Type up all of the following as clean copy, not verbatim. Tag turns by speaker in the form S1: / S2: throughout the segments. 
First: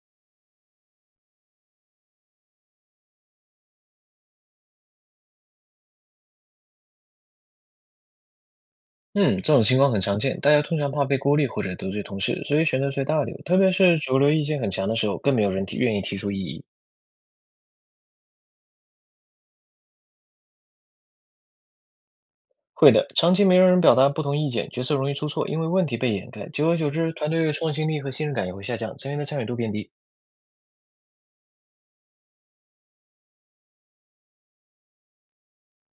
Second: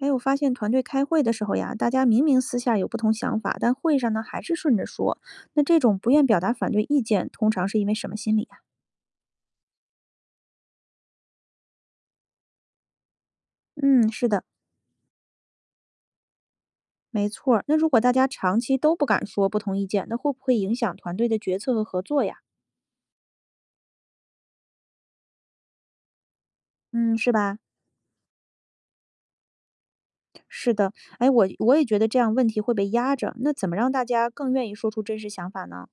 S1: 哎，我发现团队开会的时候呀，大家明明私下有不同想法，但会上呢还是顺着说。那这种不愿表达反对意见，通常是因为什么心理呀？
S2: 嗯，这种情况很常见，大家通常怕被孤立或者得罪同事，所以选择随大流。特别是
S1: 嗯，
S2: 主
S1: 是
S2: 流意
S1: 的，
S2: 见很强的时候，更没有人愿意提出异议。
S1: 没错儿。那如果大家长期都不敢说不同意见，那会不会影响团队的决策和合作呀？
S2: 会的，长期没有人表达不同意见，决策容易出错，因为问题被掩盖。久而久之，
S1: 嗯，
S2: 团
S1: 是
S2: 队的
S1: 吧？
S2: 创新力和信任感也会下降，成员的参与度变低。
S1: 是的，哎，我也觉得这样问题会被压着。那怎么让大家更愿意说出真实想法呢？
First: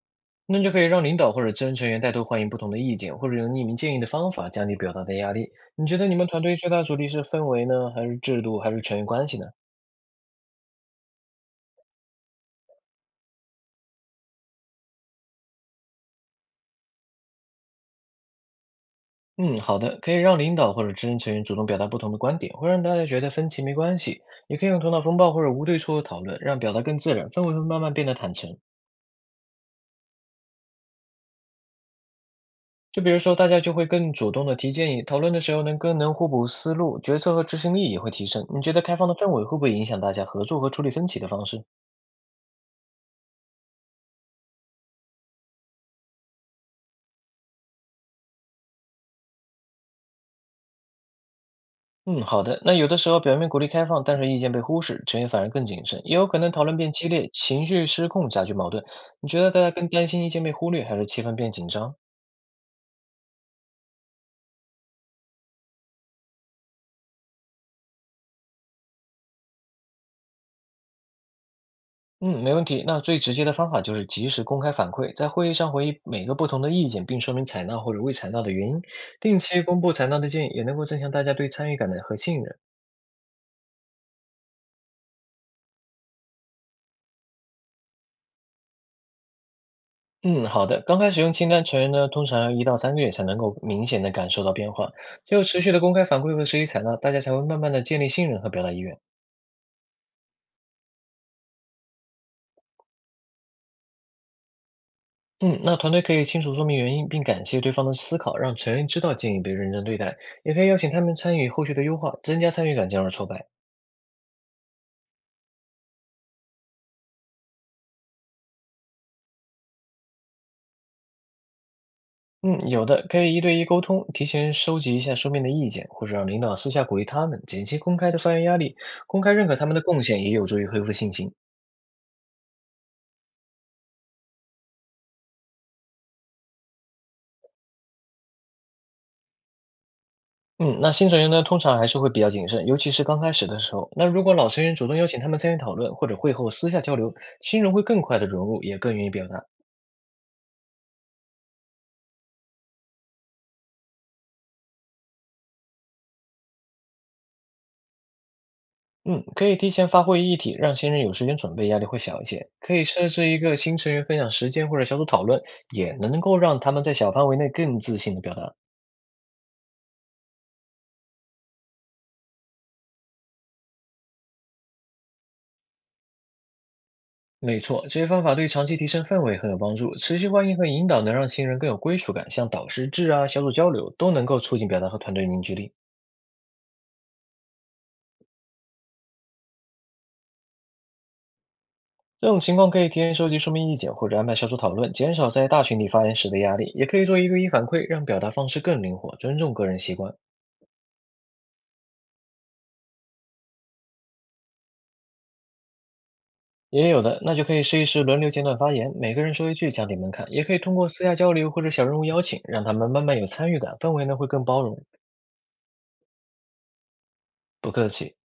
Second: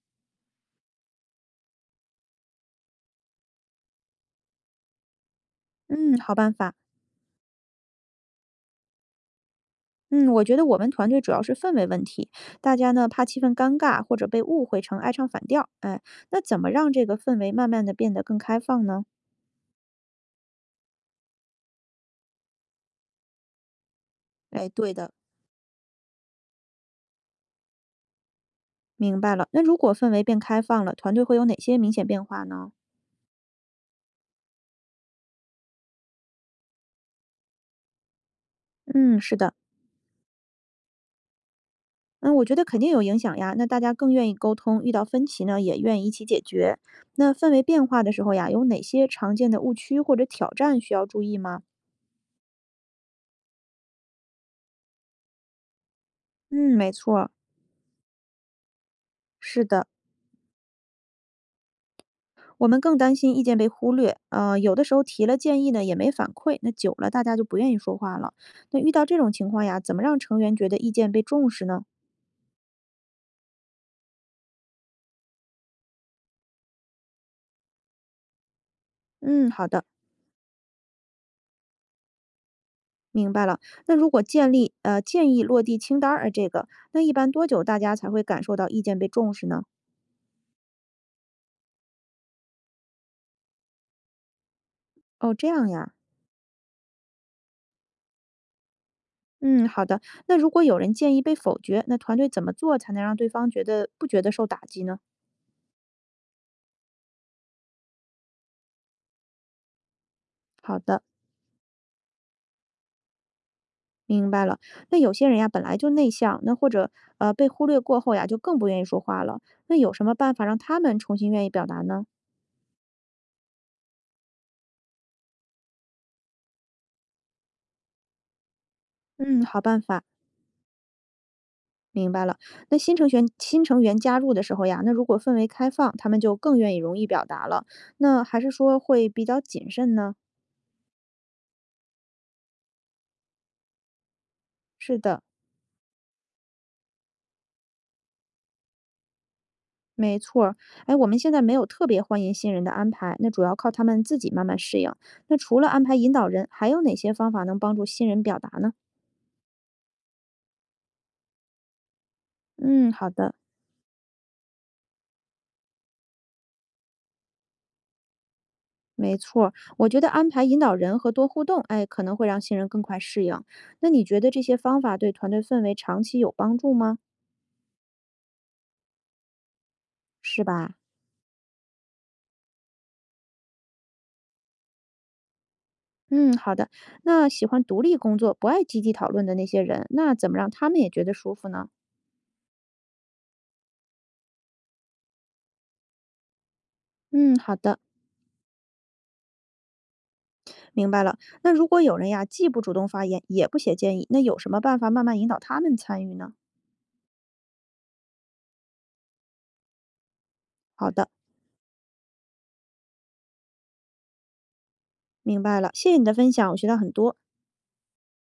S2: 那就可以让领导或者资深成员带头欢迎不同的意见，或者用匿名建议的方法降低表达的压力。你觉得你
S1: 嗯，
S2: 们
S1: 好
S2: 团
S1: 办
S2: 队最
S1: 法。
S2: 大阻力是氛围呢，还是制度，还是成员关系呢？
S1: 嗯，我觉得我们团队主要是氛围问题，大家呢怕气氛尴尬或者被误会成爱唱反调，哎，那怎么让这个氛围慢慢的变得更开放呢？
S2: 嗯，好的，可以让领导或者资深成员主动表达不同的观点，会让大家觉得分歧没关系。也可
S1: 哎，
S2: 以用头
S1: 对
S2: 脑
S1: 的，
S2: 风暴或者无对错讨论，让表达更自然，氛围会慢慢变得坦诚。
S1: 明白了。那如果氛围变开放了，团队会有哪些明显变化呢？
S2: 就比如说，大家就会更主动的提建议，讨论的时候更能互补思路，决策和执行力也会提升。你觉得开放的
S1: 嗯，
S2: 氛
S1: 是
S2: 围
S1: 的，
S2: 会不会影响大家合作和处理分歧的方式？
S1: 嗯，我觉得肯定有影响呀。那大家更愿意沟通，遇到分歧呢也愿意一起解决。那氛围变化的时候呀，有哪些常见的误区或者挑战需要注意吗？
S2: 嗯，好的。那有的时候表面鼓励开放，但是意见被忽视，成员反而更谨慎，也有可能讨
S1: 嗯，
S2: 论
S1: 没
S2: 变激
S1: 错，
S2: 烈，情绪失控，加剧矛盾。你觉得大
S1: 是
S2: 家
S1: 的。
S2: 更担心意见被忽略，还是气氛变紧张？
S1: 我们更担心意见被忽略，有的时候提了建议呢也没反馈，那久了大家就不愿意说话了。那遇到这种情况呀，怎么让成员觉得意见被重视呢？
S2: 嗯，没问题。那最直接的方法就是及时公开反馈，在会议上回忆每个不同的意见，并说明采纳或者未采纳的原因。定
S1: 嗯，
S2: 期
S1: 好
S2: 公
S1: 的，
S2: 布采纳的建议，也能够增强大家对参与感的和信任。
S1: 明白了。那如果建立建议落地清单儿，这个，那一般多久大家才会感受到意见被重视呢？
S2: 嗯，好的。刚开始用清单，成员呢通常要1到3个月才能够明显的感受到变化。
S1: 哦，
S2: 只有
S1: 这
S2: 持
S1: 样
S2: 续的
S1: 呀。
S2: 公开反馈和实际采纳，大家才会慢慢的建立信任和表达意愿。
S1: 嗯，好的。那如果有人建议被否决，那团队怎么做才能让对方觉得不觉得受打击呢？
S2: 嗯，那团队可以清楚说明原因，并感谢对方的思考，让成员知道建议被认真对待，也可以邀
S1: 好
S2: 请他
S1: 的。
S2: 们参与后续的优化，增加参与感，进而挫败。
S1: 明白了，那有些人呀，本来就内向，那或者被忽略过后呀，就更不愿意说话了。那有什么办法让他们重新愿意表达呢？
S2: 嗯，有的，可以一对一沟通，提前收集一下书面的意见，或者让领导私下鼓励他们，减轻公开的发言压力。公开
S1: 嗯，
S2: 认可
S1: 好
S2: 他们
S1: 办
S2: 的贡
S1: 法，
S2: 献，也有助于恢复信心。
S1: 明白了。那新成员加入的时候呀，那如果氛围开放，他们就更愿意容易表达了。那还是说会比较谨慎呢？
S2: 嗯，那新成员呢，通常还是会比较谨慎，尤其是刚开始的时候。那如果老成员主动
S1: 是
S2: 邀请
S1: 的，
S2: 他们参与讨论，或者会后私下交流，新人会更快的融入，也更愿意表达。
S1: 没错儿。哎，我们现在没有特别欢迎新人的安排，那主要靠他们自己慢慢适应。那除了安排引导人，还有哪些方法能帮助新人表达呢？
S2: 嗯，可以提前发挥议题，让新人有时间准备，压力会小一些。可以
S1: 嗯，好
S2: 设置
S1: 的。
S2: 一个新成员分享时间或者小组讨论，也能够让他们在小范围内更自信的表达。
S1: 没错儿，我觉得安排引导人和多互动，哎，可能会让新人更快适应。那你觉得这些方法对团队氛围长期有帮助吗？
S2: 没错，这些方法对长期提升氛围很有帮助。持续
S1: 是
S2: 欢迎和
S1: 吧？
S2: 引导能让新人更有归属感，像导师制啊、小组交流都能够促进表达和团队凝聚力。
S1: 嗯，好的。那喜欢独立工作、不爱积极讨论的那些人，那怎么让他们也觉得舒服呢？
S2: 这种情况可以提前收集书面意见，或者安排小组讨论，减少在大群体发言时的压力。也可以做一
S1: 嗯，
S2: 对一
S1: 好
S2: 反
S1: 的，
S2: 馈，让表达方式更灵活，尊重个人习惯。
S1: 明白了。那如果有人呀，既不主动发言，也不写建议，那有什么办法慢慢引导他们参与呢？
S2: 也有的，那就可以试一试轮流简短发言，每个人说一句，降低门槛。也可以通
S1: 好
S2: 过私
S1: 的，
S2: 下交流或者小任务邀请，让他们慢慢有参与感，氛围呢会更包容。
S1: 明白了。谢谢你的分享，我学到很多。
S2: 不客气。